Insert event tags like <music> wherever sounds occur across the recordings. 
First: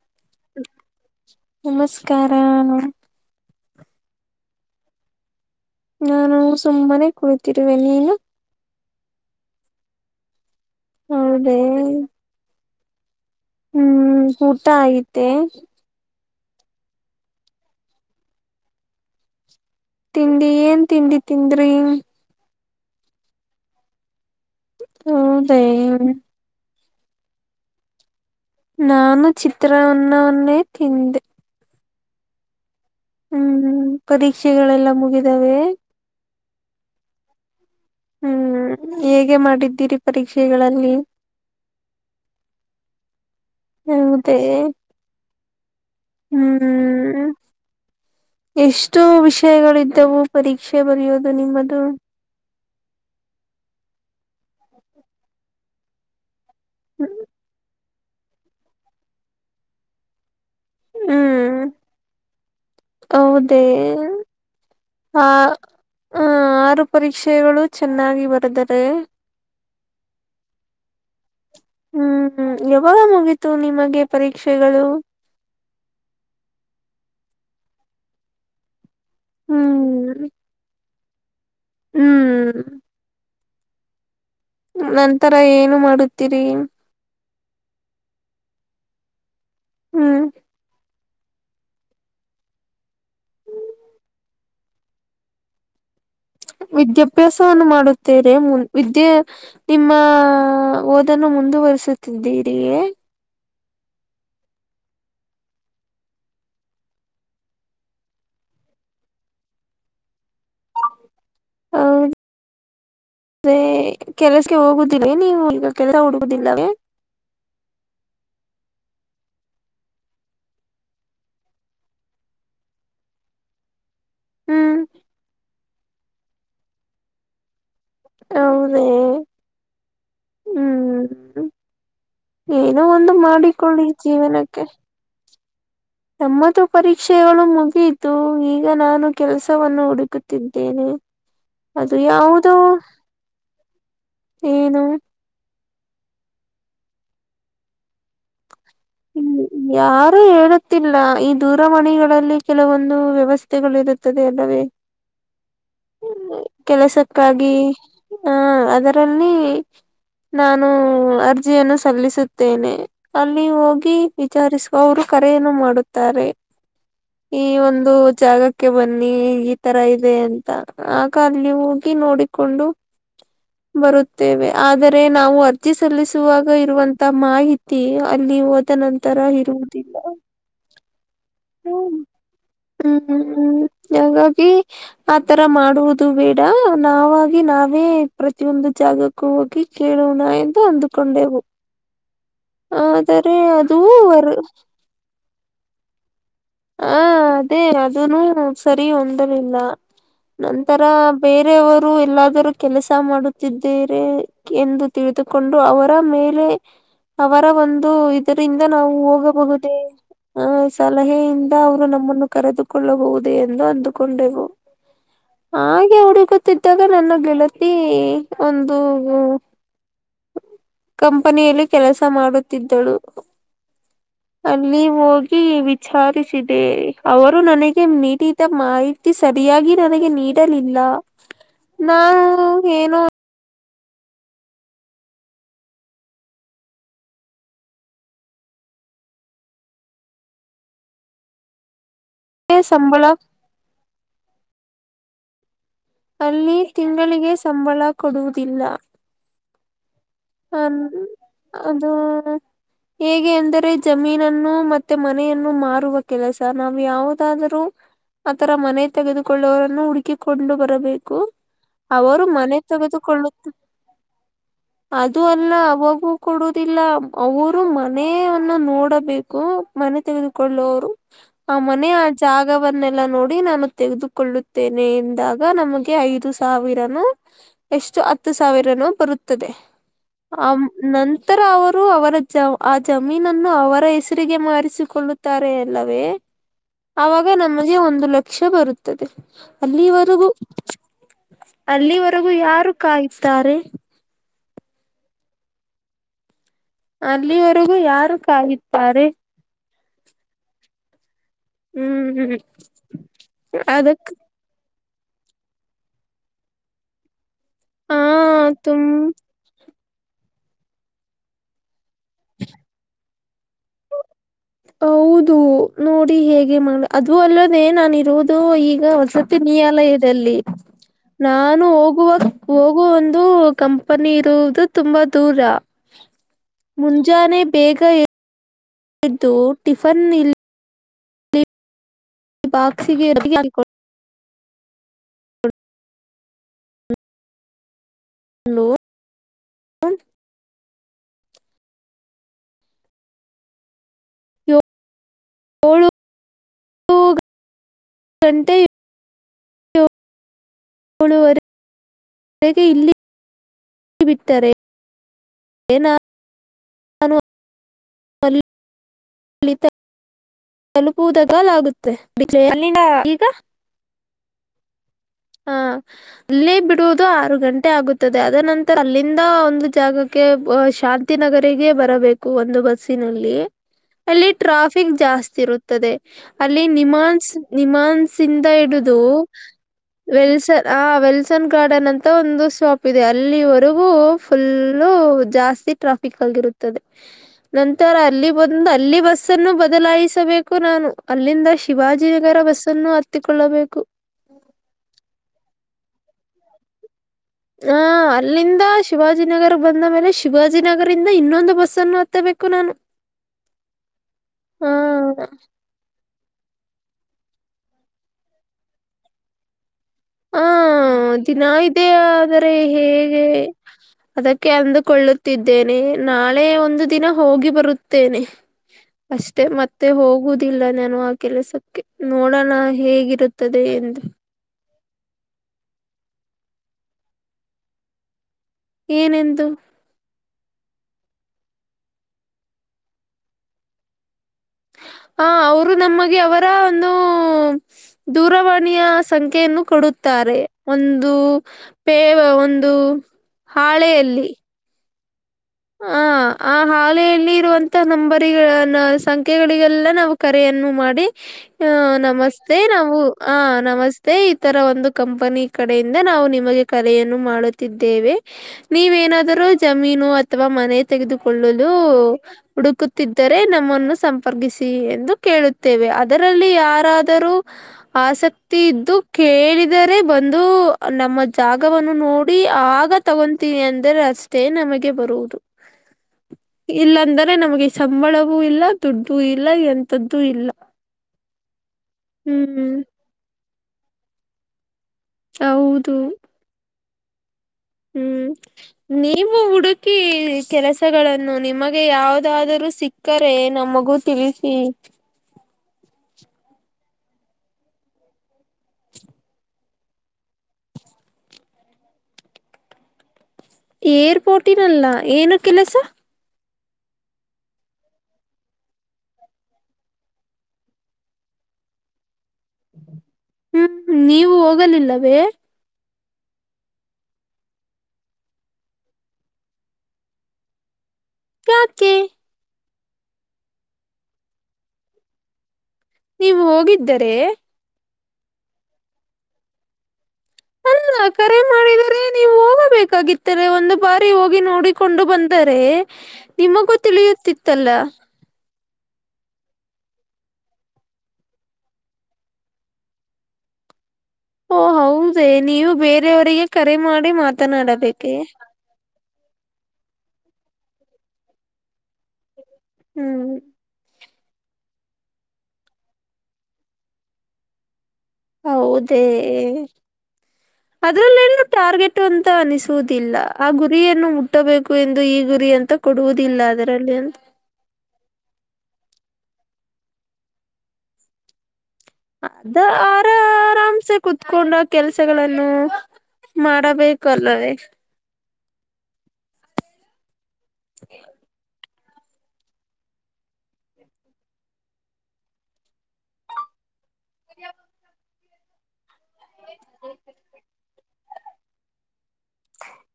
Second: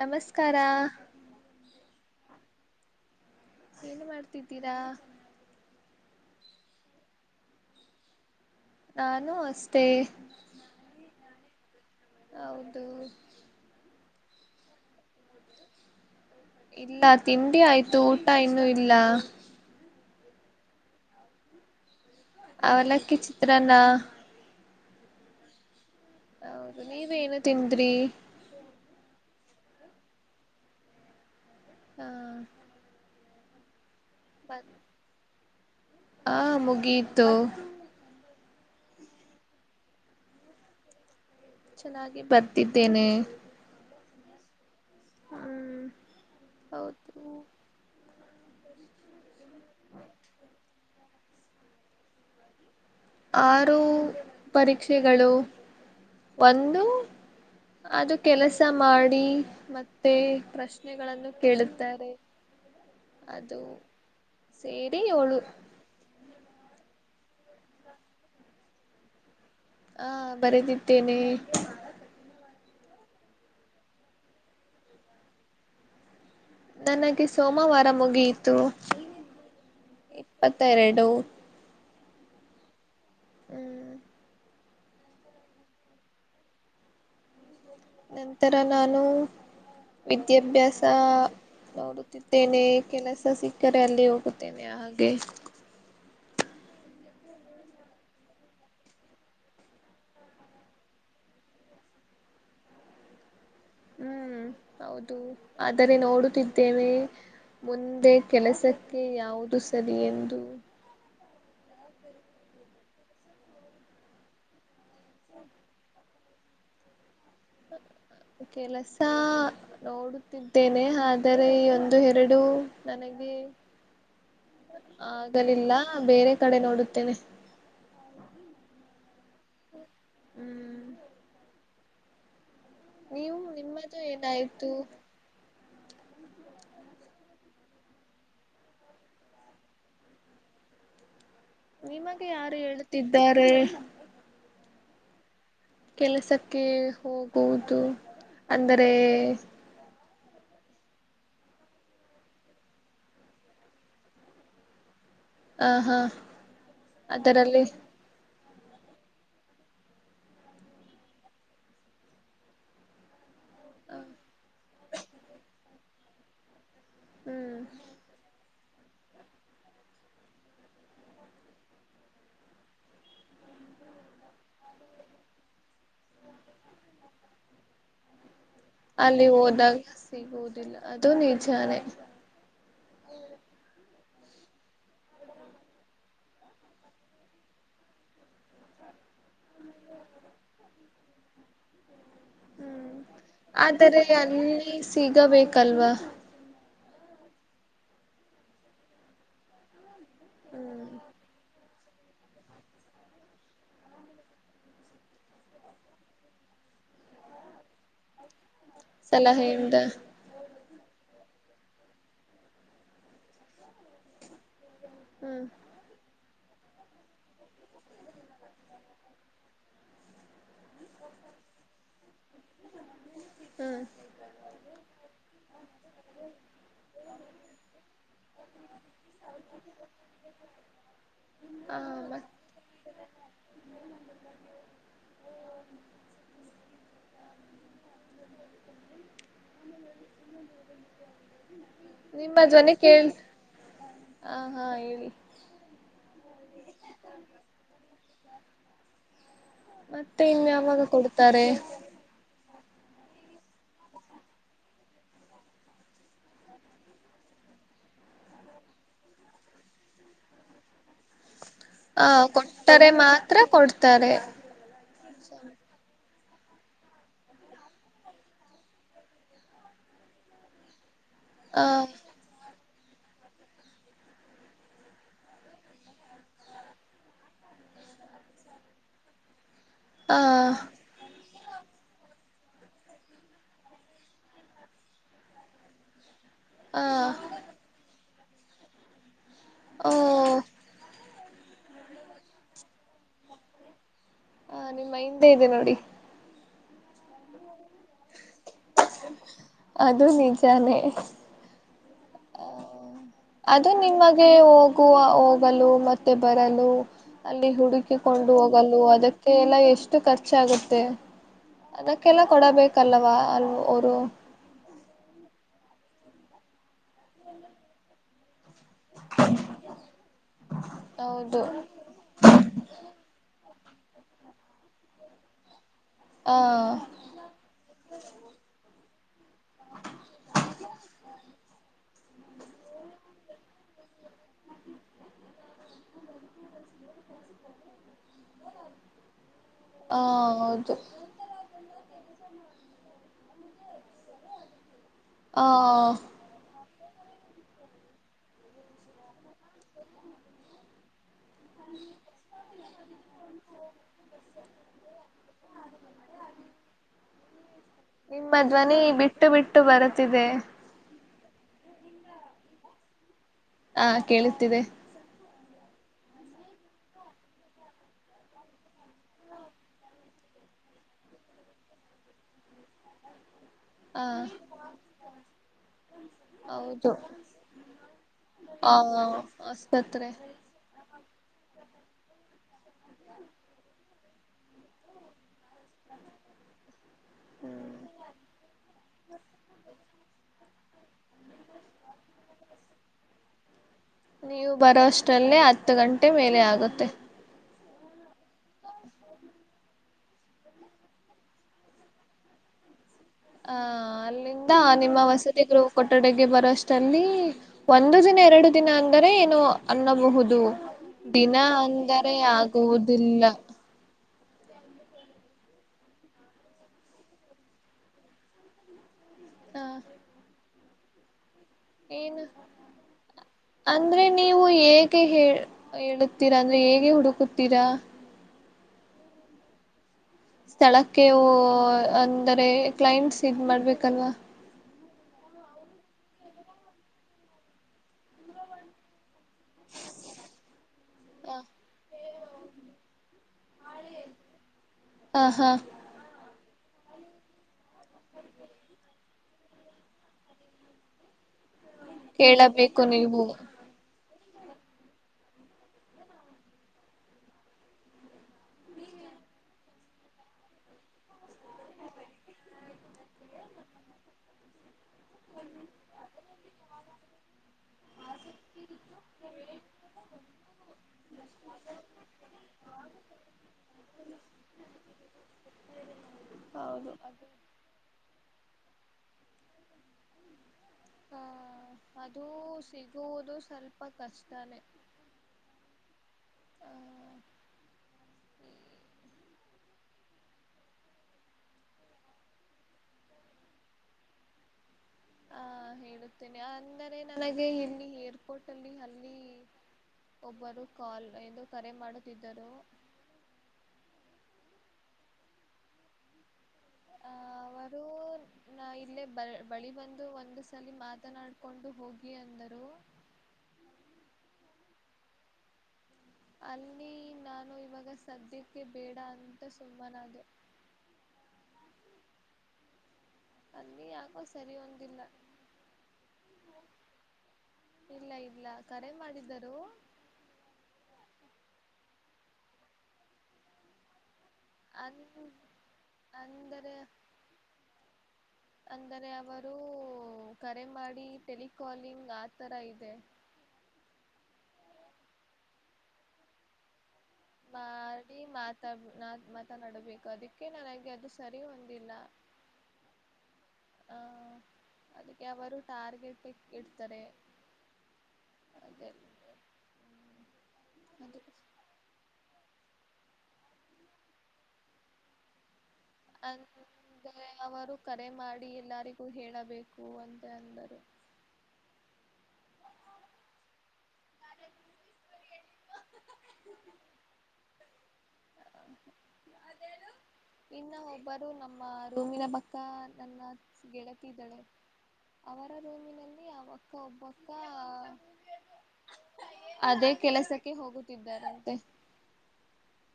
ನಮಸ್ಕಾರ ಕಾರನು ಏನು ಮಾಡ್ತಿದ್ದೀರಾ ನಾನು ಸುಮ್ಮನೆ ಕುತಿರುವರುವೆ ನಿನು ನಾನು ಅಷ್ಟೇ ಹೌದೇ ಹೌದು ಹ್ಮ್ ಊಟ ಆಯಿತೆ ಇಲ್ಲ ತಿಂಡಿ ಆಯ್ತು ಊಟ ಇನ್ನುೂ ಇಲ್ಲ ತಿಂಡಿ ಏನ್ ತಿಂಡಿ ತಿಂದ್ರಿ ಅವಲಕ್ಕಿ ಚಿತ್ರನ್ನ ಹದ <inaudible> ನೀವೇಏನು ತಿಂದ್ರಿ ನಾನು ಚಿತ್ರಾನ್ನವನ್ನೇ ತಿಂದೆ ಹಾ ಹ್ಮ್ ಹ್ಮ್ ಪರೀಕ್ಷೆಗಳೆಲ್ಲ ಮುಗಿದಾವೆ ಆ ಮುಗಿಯತು ಹ್ಮ್ ಹೇಗೆ ಮಾಡಿದ್ದೀರಿ ಪರೀಕ್ಷೆಗಳಲ್ಲಿ ಚೆನ್ನಾಗಿ ಬರ್ತಿದ್ದೇನೆ ಹೌದ ಹ್ಮ್ ಹೌದು <inaudible> ಎಷ್ಟು ವಿಷಯಗಳಿದ್ದವು ಪರೀಕ್ಷೆ ಬರೆಯೋದು ನಿಮ್ಮದು ಆರು ಪರೀಕ್ಷೆಗಳು ಒಂದು ಅದು ಕೆಲಸ ಮಾಡಿ ಮತ್ತೆ ಪ್ರಶ್ನೆಗಳನ್ನು ಕೇಳುತ್ತಾರೆ ಅದು ಹೌದ ಸೇರಿ ಆ ಏಳು ಪರೀಕ್ಷೆಗಳು ಚೆನ್ನಾಗಿ ಬರೆದರೆ ಹಾ ಬರೆದಿದ್ದೇನೆ ಹ್ಮ್ ಯಾವಾಗ ಮುಗೀತು ನಿಮಗೆ ಪರೀಕ್ಷೆಗಳು ನನಗೆ ಸೋಮವಾರ ಮುಗಿಯಿತು ಹ್ಮ್ ಇಪ್ಪತ್ತೆರಡು ಲ <inaudible> ಹ್ಮ್ ಹ್ಮ್ ನಂತರ ಏನು ಮಾಡುತ್ತೀರಿ ನಂತರ ನಾನು ಹ್ಮ್ ವಿದ್ಯಾಭ್ಯಾಸ ನೋಡುತ್ತಿದ್ದೇನೆ ಕೆಲಸ ಸಿಕ್ಕರೆ ಅಲ್ಲಿ ಹೋಗುತ್ತೇನೆ ಹಾಗ ಹಾಗೆ ವಿದ್ಯಾಭ್ಯಾಸವನ್ನು ಮಾಡುತ್ತೇರೆ ವಿದ್ಯೆ ನಿಮ್ಮ ಓದನ್ನು ಮುಂದುವಸುತ್ತಿದ್ದೀರಿಯೇ ಹ್ಮ್ <unintelligible> ಹೌದು ಆದರೆ ನೋಡುತ್ತಿದ್ದೇವೆ ಮುಂದೆ ಕೆಲಸಕ್ಕೆ ಯಾವುದು ಸರಿ ಎಂದು ಹ <inaudible> ಅದೇ ಕೆಲಸಗೆ ಹೋಗುದರಿ ನೀವುಗ ಕೆಲ ಹುಡುಗುದಿಲ್ಲವೇ ಹ್ಮ <inaudible> ಕೆಲಸ ನೋಡುತ್ತಿದ್ದೇನೆ ಆದರೆ ಈ ಒಂದು ಎರಡು ನನಗೆ <inaudible> ಹ್ಮ್ ಆಗಲಿಲ್ಲ ಬೇರೆ ಕಡೆ ನೋಡುತ್ತೇನೆ <inaudible> ಹೌದೇ ಹ್ಮ್ <inaudible> ಏನೋ ಒಂದು ನೀವು ಮಾಡಿಕೊಳ್ಳಿ ನಿಮ್ಮದು ಜೀವನಕ್ಕೆ ಏನಾಯ್ತು ನಮ್ಮದು ಪರೀಕ್ಷೆಗಳು ಮುಗಿತು ಈಗ ನಾನು ಕೆಲಸವನ್ನು ಹುಡುಕುತ್ತಿದ್ದೇನೆ ಅದು ನಿಮಗೆ ಯಾವುಧೋ ಯಾರು ಹೇಳುತ್ತಿದ್ದಾರೆ ಏನು ಕೆಲಸಕ್ಕೆ ಹೋಗುವುದು ಅಂದರೆ ಅ ಹೇಳುತ್ತಿಲ್ಲ ಈ ದೂರವಾಣಿಗಳಲ್ಲಿ ಕೆಲವೊಂದು ವ್ಯವಸ್ಥೆಗಳು ಇರುತ್ತದೆ ಅಲ್ಲವೇ ಆ ಹಾ ಕೆಲಸಕ್ಕಾಗಿ <inaudible> ಅದರಲ್ಲಿ ಹಾ ಅದರಲ್ಲಿ ನಾನು ಅರ್ಜಿಯನ್ನು ಸಲ್ಲಿಸುತ್ತೇನೆ ಅಲ್ಲಿ ಹೋಗಿ ವಿಚಾರಿಸುವ ಅವರು ಕರೆಯನ್ನು ಮಾಡುತ್ತಾರೆ ಈ ಹ್ಮ್ ಒಂದು ಜಾಗಕ್ಕೆ ಅಕ್ಕೆ ಬನ್ನಿ ಈ ತರ ಇದೆ ಅಂತ ಆಗ ಅಲ್ಲಿ ಹೋಗಿ ನೋಡಿಕೊಂಡು ಬರುತ್ತೇವೆ ಆದರೆ ನಾವು ಅರ್ಜಿ ಸಲ್ಲಿಸುವಾಗ ಇರುವಂತ ಮಾಹಿತಿ ಅಲ್ಲಿ ನಂತರ ಅಲ್ಲಿ ಹೋದಾಗ ಇರುವುದಿಲ್ಲ ಸಿಗುವುದಿಲ್ಲ ಅದು ನಿ ಹ್ಮ್ ಹ್ಮ್ ಹ್ಮ್ ಹ್ಮ್ ಹಾಗಾಗಿ ಆತರ ಮಾಡುವುದು ಬೇಡ ನಾವಾಗಿ ನಾವೇ ಪ್ರತಿಯೊಂದು ಜನ ಜಾಗಕ್ಕೂ ಹೋಗಿ ಕೇಳೋಣ ಎಂದು ಅಂದುಕೊಂಡೆವು ಹ್ಮ್ ಆದರೆ ಅದು ಆದರೆ ವರ್ ಅಲ್ಲಿ ಸಿಗಬೇಕಲ್ವಾ ಹಾ ಅದೇ ಅದನು ಸರಿ ಹೊಂದಲಿಲ್ಲ ನಂತರ ಹ್ಮ್ ಬೇರೆಯವರು ರು ಎಲ್ಲಾದರೂ ಕೆಲಸ ಮಾಡುತ್ತಿದ್ದೇರೆ ಎಂದು ತಿಳಿದುಕೊಂಡು ಅವರ ಮೇಲೆ ಅವರ ಒಂದು ಇದರಿಂದ ನಾವು ಸಲಹೆಯಿಂದ ಹೋಗಬಹುದೇ ಆ ಸಲಹೆಯಿಂದ ಅವರು ನಮ್ಮನ್ನು ಕರೆದುಕೊಳ್ಳಬಹುದೇ ಎಂದು ಅಂದುಕೊಂಡೆವು ಹ್ಮ್ ಹಾಗೆ ಹುಡುಗ ತಿದ್ದಾಗ ನನ್ನ ಗೆಳತಿ ಒಂದು ಕಂಪನಿಯಲ್ಲಿ ಕೆಲಸ ಮಾಡು ತಿದಳ್ಳು ಹ್ಮ್ ಅಲ್ಲಿ ಹೋಗಿ ವಿಚಾರಿಸಿ ಅವರು ನನಗೆ ನೀಡಿದ ಮಾಹಿತಿ ಸರಿಯಾಗಿ ನನಗೆ ನೀಡಲಿಲ್ಲ ಹ ಮ ನಾವು ಏನು <unintelligible> ನಿಮ್ಮ ಧ್ವನಿ ಸಂಬಳ ಕೇಳ್ ಆ ಹಾ ಹೇಳಿ ಅಲ್ಲಿ ತಿಂಗಳಿಗೆ ಸಂಬಳ ಕೊಡುವುದಿಲ್ಲ <unintelligible> ಹ ಯಾವಾಗ ಕೊಡ್ತಾರೆ ಅದು ಹೇಗೆ ಅಂದರೆ ಜಮೀನನ್ನು ಮತ್ತೆ ಮನೆಯನ್ನು ಮಾರುವ ಕೆಲಸ ನಾವು ಯಾವುದಾದರೂ ಆತರ ಮನೆ ತೆಗೆದುಕೊಳ್ಳುವವರನ್ನು ಹುಡುಕಿಕೊಂಡು ಬರಬೇಕು ಆ ಅವರು ಮನೆ ಕೊಟ್ಟರೆ ಮಾತ್ರ ತೆಗೆದುಕೊಳ್ಳುತ್ತ ಕೊಡ್ತಾರೆ ಅದು ಅಲ್ಲ ಅವಾಗೂ ಕೊಡುದಿಲ್ಲ ಅವರು ಮನೆಯನ್ನ ನೋಡಬೇಕು ತೆಗೆದುಕೊಳ್ಳುವರು ಆ ಮನೆಯ ಆ ಜಾಗ ವನ್ನೆಲ್ಲಾ ನೋಡಿ ನಾನು ತೆಗೆದುಕೊಳ್ಳುತ್ತೇನೆ ಎಂದಾಗ ನಮಗೆ ಐದು ಸಾವಿರನು ಎಷ್ಟು ಹತ್ತು ಸಾವಿರನುೂ ಬರುತ್ತದೆ ಆ ನನ್ ನಂತರ ಅವರು ಅವರ ಆ ಜಮೀನನ್ನು ಅವರ ಹೆಸರಿಗೆ ಮಾರಿಸಿಕೊಳ್ಳುತ್ತಾರೆ ಅಲ್ಲವೇ ಆ ಆವಾಗ ನಮಗೆ ಒಂದು ಲಕ್ಷ ಬರುತ್ತದೆ ಓ ಅಲ್ಲಿವರೆಗೂ ಅಲ್ಲಿವರೆಗೂ ಯಾರು ಕಾಯತಾರೆ ಹಾ ನಿಮ್ಮ ಹಿಂದೆ ಇದೆ ನೋಡಿ ಅಲ್ಲಿವರೆಗೂ ಯಾರು ಕಾಯತಾರೆ ಅದು ನಿಜಾನೆ ಹ್ಮ್ ಹ್ಮ್ ಅದು ನಿಮಗೆ ಹೋಗುವ ಹೋಗಲು ಮತ್ತೆ ಬರಲು ಅಲ್ಲಿ ಹ ಹುಡುಕಿಕೊಂಡು ಹೋಗಲು ತುಮ್ ಅದಕ್ಕೆ ಎಲ್ಲ ಎಷ್ಟು ಖರ್ಚಾಗುತ್ತೆ ಅದಕ್ಕೆಲ್ಲ ಕೊಡಬೇಕಲ್ಲವಾ ಅಲ್ ಅವರು ಹೌದು ನೋಡಿ ಹೇಗೆ ಮಾಡ ಅದು ಅಲ್ಲದ ಏನಾನಿರುದು ಇ ಈಗ ವಸತಿ ನಿಯಾಲಯದಲ್ಲಿ ಹೌದು ನಾನು ಹೋಗುವ ಹೋಗುವ ಒಂದು ಕಂಪನಿ ಇರುವುದು ತುಂಬಾ ದೂರ ಹಾ ಮುಂಜಾನೆ ಬೇಗ ಎ ದು ಟಿಫನ್ ಇಲ್ಲ ಈ ಬಾಕ್ಸಿಗೆ <unintelligible> ಹಾ ಹೌದು <inaudible> ಹ ಗಂಟೆ <inaudible> ಏಳುವರೆಗೆ ಇಲ್ಲಿ ಬಿಟ್ಟರೆ ಏನ <inaudible> ನಿಮ್ಮ ಧ್ವನಿ ಬಿಟ್ಟು ಬಿಟ್ಟು ಬರುತ್ತಿದೆ ಮ ಈಗ <inaudible> ಹಾ ಕೇಳುತ್ತಿದೆ ಹಾ ಅಲ್ಲೇ ಬಿಡುವುದು ಆರು ಗಂಟೆ ಆಗುತ್ತದೆ ಅದ ನಂತರ ಅಲ್ಲಿಂದ ಒಂದು ಜಾಗಕ್ಕೆ ಶಾಂತಿನಗರಿಗೆ ಬರಬೇಕು ಒಂದು ಬಸ್ಸಿನಲ್ಲಿ ಹಾ ಅಲ್ಲಿ ಟ್ರಾಫಿಕ್ ಜಾಸ್ತಿ ಇರುತ್ತದೆ ಅಲ್ಲಿ ಹೌದು ನಿಮಾನ್ಸ್ ನಿಮಾನ್ಸ್ ಇಿಂದ ಹಿಡಿದು ಪತ್ ವೆಲ್ಸನ್ ಆ ವೆಲ್ಸನ್ ಗಾರ್ಡನ್ ಅಂತ ಒಂದು ಶಾಪ್ ಇದೆ ಅಲ್ಲಿವರೆಗೂ ಫುಲ್ಲು ಜಾಸ್ತಿ ಹೆವಿ ಟ್ರಾಫಿ ಆಗಿರುತ್ತದೆ ನಂತರ ಅಲ್ಲಿ ಬಂದು ಅಲ್ಲಿ ಬಸ್ನ್ನು ಬದಲಾಯಿಸಬೇಕು ನಾನು ಅಲ್ಲಿಂದ ಶಿವಾಜಿನಗರ ಬಸ್ ಅನ್ನು ಹತ್ತಿಕೊಳ್ಳಬೇಕು ನೀವು ಬರೋಷ್ಟಲ್ಲೇ ಹತ್ತು ಗಂಟೆ ಮೇಲೆ ಆಗುತ್ತೆ ಹ ಅಲ್ಲಿಂದ ಶಿವಾಜಿನಗರ ಬಂದ ಮೇಲೆ ಶಿವಾಜಿನಗರಂದ ಇನ್ನೊಂದು ಬಸ್ಸ ಅನ್ನು ಹತ್ತಬೇಕ ಕನನ್ <inaudible> ಹ ಅಲ್ಲಿಂದ ನಿಮ್ಮ ವಸತಿಗರು ಕೊಠಡಗೆ ಬರೋಷ್ಟು ಲ್ಲಿ ಒಂದು ದಿನ ಎರಡು ದಿನ ಅಂದರೆ ಏನುೋ ಅನ್ನಬಹುದು ಹ ದಿನ ದಿನಾ ಇದೇ ಅಂದರೆ ಆದರೆ ಆಗುವುದಿಲ್ಲ ಹೇಗೆ ಅದಕ್ಕೆ ಅಂದುಕೊಳ್ಳುತ್ತಿದ್ದೇನೆ ನಾಳೆ ಒಂದು ದಿನ ಹೋಗಿ ಬರುತ್ತೇನೆ ಅಷ್ಟೆ ಹ ಮತ್ತೆ ಹೋಗುದಿಲ್ಲ ನಾನು ಆ ಕೆಲಸಕ್ಕೆ ಏನು ನೋಡೋಣ ಹೇಗಿರುತ್ತದೆ ಎಂದು ಯಾೆ ಹ ಹೇಳುತ್ತೀರಾ ಅಂದ್ರೆ ಹೇಗೆ ಹುಡುಕುತ್ತೀರಾ ಏನೆಂದು ಸ್ಥಳಕ್ಕೆ ಅಂದರೆ ಕ್ಲೈಂಟ್ಸ್ ಇದ ಮಾಡ್ಬೇಕಲ್ವಾ ಹ ಅವರು ನಮಗೆ ಅವರ ಒಂದು ದೂರವಾಣಿಯ ಸಂಖ್ಯೆಯನ್ನು ಕೊಡುತ್ತಾರೆ ಒಂದು ಹ ಪೇವ ಒಂದು ಹಾಳೆಯಲ್ಲಿ ಹ ಹಾ ಹ ಆ ಹಾಲೆಯಲ್ಲಿ ಇರುವಂತ ನಂಬರಿಗಳ ಸಂ ಗಳಿಗೆಲ್ಲ ನಾವು ಕರೆಯನ್ನು ಮಾಡಿ ಆ ನಮಸ್ತೆ ಕೇಳಬೇಕು ನಾವು ನೀವು ಹ ನಮಸ್ತೆ ಇತರ ಒಂದು ಕಂಪನಿ ಕಡೆಯಿಂದ ನಾವು ನಿಮಗೆ ಕಲೆಯನ್ನು ಮಾಡುತ್ತಿದ್ದೇವೆ ನೀವ ಏನಾದರೂ ಜಮೀನು ಅಥವಾ ಮನೆ ತೆಗೆದುಕೊಳ್ಳಲು ಹುಡುಕುತ್ತಿದ್ದರೆ ನಮ್ಮನ್ನು ಸಂಪರ್ಕಿಸಿ ಎಂದು ಕೇಳುತ್ತೇವೆ ಅದರಲ್ಲಿ ಯಾರಾದರೂ ಆಸಕ್ತಿ ಇದ್ದು ಕೇಳಿದರೆ ಬಂದು ನಮ್ಮ ಜಾಗವನ್ನು ನೋಡಿ ಆಗ ತಗೊತೀನಿ ಅಂದ್ರೆ ಅಷ್ಟೇ ನಮಗೆ ಬರುದು ಹೌದು ಇಲ್ಲಂದರೆ ನಮಗೆ ಸಂಬಳವೂ ಇಲ್ಲ ದುಡ್ಡ ಇಲ್ಲ ಎಂತದ್ದು ಇಲ್ಲ ಹಾ ಅದು ಹ್ಮ್ ಸಿಗುವುದು ಸ್ವಲ್ಪ ಕಷ್ಟನೇ ಹೌದು ಹ್ಮ್ ನೀವು ಹುಡುಕಿ ಕೆಲಸಗಳನ್ನು ನಿಮಗೆ ಯಾವದಾದರೂ ಸಿಕ್ಕರೆ ನಮ್ಮ ಮಗು ತಿಳಿಸಿ ಹ ಹೇಳುತ್ತೇನೆ ಅಂದರೆ ನನಗೆ ಇಲ್ಲಿ ಏರ್ಪೋರ್ಟ್ ಅಲ್ಲಿ ಅಲ್ಲಿ <inaudible> ಒಬ್ಬರು ಕಾಲ್ ಎಂದು ಕರೆ ಮಾಡುತ್ತಿದ್ದರು <inaudible> ಏರ್ ಪೋಟಿನಲ್ಲ ಏನು ಕೆಲಸ ಅವರು <unintelligible> ಇಲ್ಲೇ ಬ ಬಳಿ ಬಂದು ಒಂದು್ ಸಲಿ ಮಾತನಾಡ್ಕೊಂಡು ಹೋಗ ಹ್ಮ್ ನೀವು ಹೋಗಲಿಲ್ಲವೇ ಅಲ್ಲಿ ನಾನು ಇವಾಗ ಸದ್ಯಕ್ಕೆ ಬೇಡ ಅಂತ ಸುಮ್ಮನಾಗೆ <unintelligible> ಕೆ <inaudible> ಅಲ್ಲಿ ಯಕೋ ಸರಿ ಒಂದಿಲ್ಲ <inaudible> ನೀವು ಹೋಗಿದ್ದರೆ ಇಲ್ಲ ಇಲ್ಲ ಕರೆ ಮಾಡಿದ್ದರು ಅಲ್ಲ ಕರೆ ಮಾಡಿದರೆ ನೀವು ಹೋಗಬೇಕಾಗಿತ್ತಲೆ ಒಂದು ಬಾರಿ ಅನ್ ನೋಡಿಕೊಂಡು ಬಂದರೆ ನಿಮಗೂ ಅಂದರೆ ತಿಳಿಯುತ್ತಿತ್ತಲ್ಲ ಅಂದರೆ ಅವರು ಕರೆ ಮಾಡಿ ಟೆಲಿಕಾಲಿಂಗ್ ಆತರ ಇದೆ <unintelligible> ಓ ಹೌದ ನೀವು ಬೇರೆಯವರಿಗೆ ಕರೆ ಮಾಡಿ ಮಾತನಾಡಬೇಕೆ ಮಾಡಿ ಮಾತಾ ಮಾತನಾಡಬೇಕು ಅದಕ್ಕೆ ನನಗೆ ಅದು ಸರಿ ಹೊಂದಿಲ್ಲ ಹ್ಮ್ ಹ ಅದಕ್ಕೆ ಅವರು ಟಾರ್ಗೆಟ್ ಇಡ್ತಾರೆ ಅದೇ ಹೌದೇ ಅದು ಅದ್ರಲ್ಲ ಏನು ಟಾರ್ಗೆಟ್ ಅಂತ ಅನಿಸುವುದಿಲ್ಲ ಆ ಗುರಿಯನ್ನು ಮುಟ್ಟಬೇಕು ಎಂದು ಈ ಗುರಿ ಅಂತ ಕೊಡುವುದಿಲ್ಲ ಅದರಲ್ಲಿ ಅಂತ ಅಂದೆ ಅವರು ಕರೆ ಮಾಡಿ ಎಲ್ಲಾರಿಗ ಹೇಳಬೇಕು ಅಂತ ಅಂದರು ಅದ ಆರ ಆರಾಮ್ಸೆ ಕುೂತ್ಕೊಂಡ ಕೆಲ್ಸಗಳನ್ನು ಮಾಡಬೇಕಲ್ಲವೇ ಇನ್ನು ಒಬ್ಬರು ನಮ್ಮ ರೂಮಿನ ಪಕ್ಕ ನನ್ನ ಗೆಳತಿದ್ದಳೆ ಅವರ ರೂಮಿನಲ್ಲಿ ಅಕ್ಕ ಒಬಕ್ಕ ಅದೇ ಕೆಲಸಕ್ಕೆ ಹೋಗುತ್ತಿದ್ದಾರಂತೆ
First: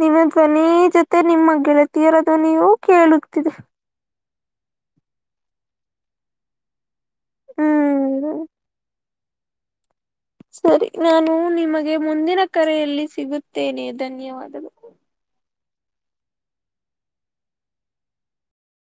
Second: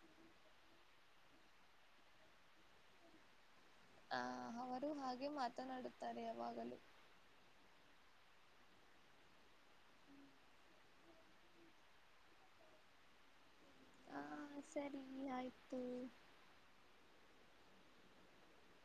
ನಿನ್ನ ಧ್ವನಿ ಜೊತೆ ನಿಮ ಗೆಳತಿಯರ ಧ್ವನಿಯು ಕೇಳುತಿದೆ ಹ ಅವರು ಹಾಗೆ ಮಾತನಾಡುತ್ತಾರೆ ಯಾವಾಗಲೂ ಹ್ಮ್ ಸರಿ ನಾನು ನಿಮಗೆ ಮುಂದಿನ ಕರೆಯಲ್ಲಿ ಸಿಗುತ್ತ ನೆ ಧನ್ಯವಾದಗಳು ಹ್ಮ್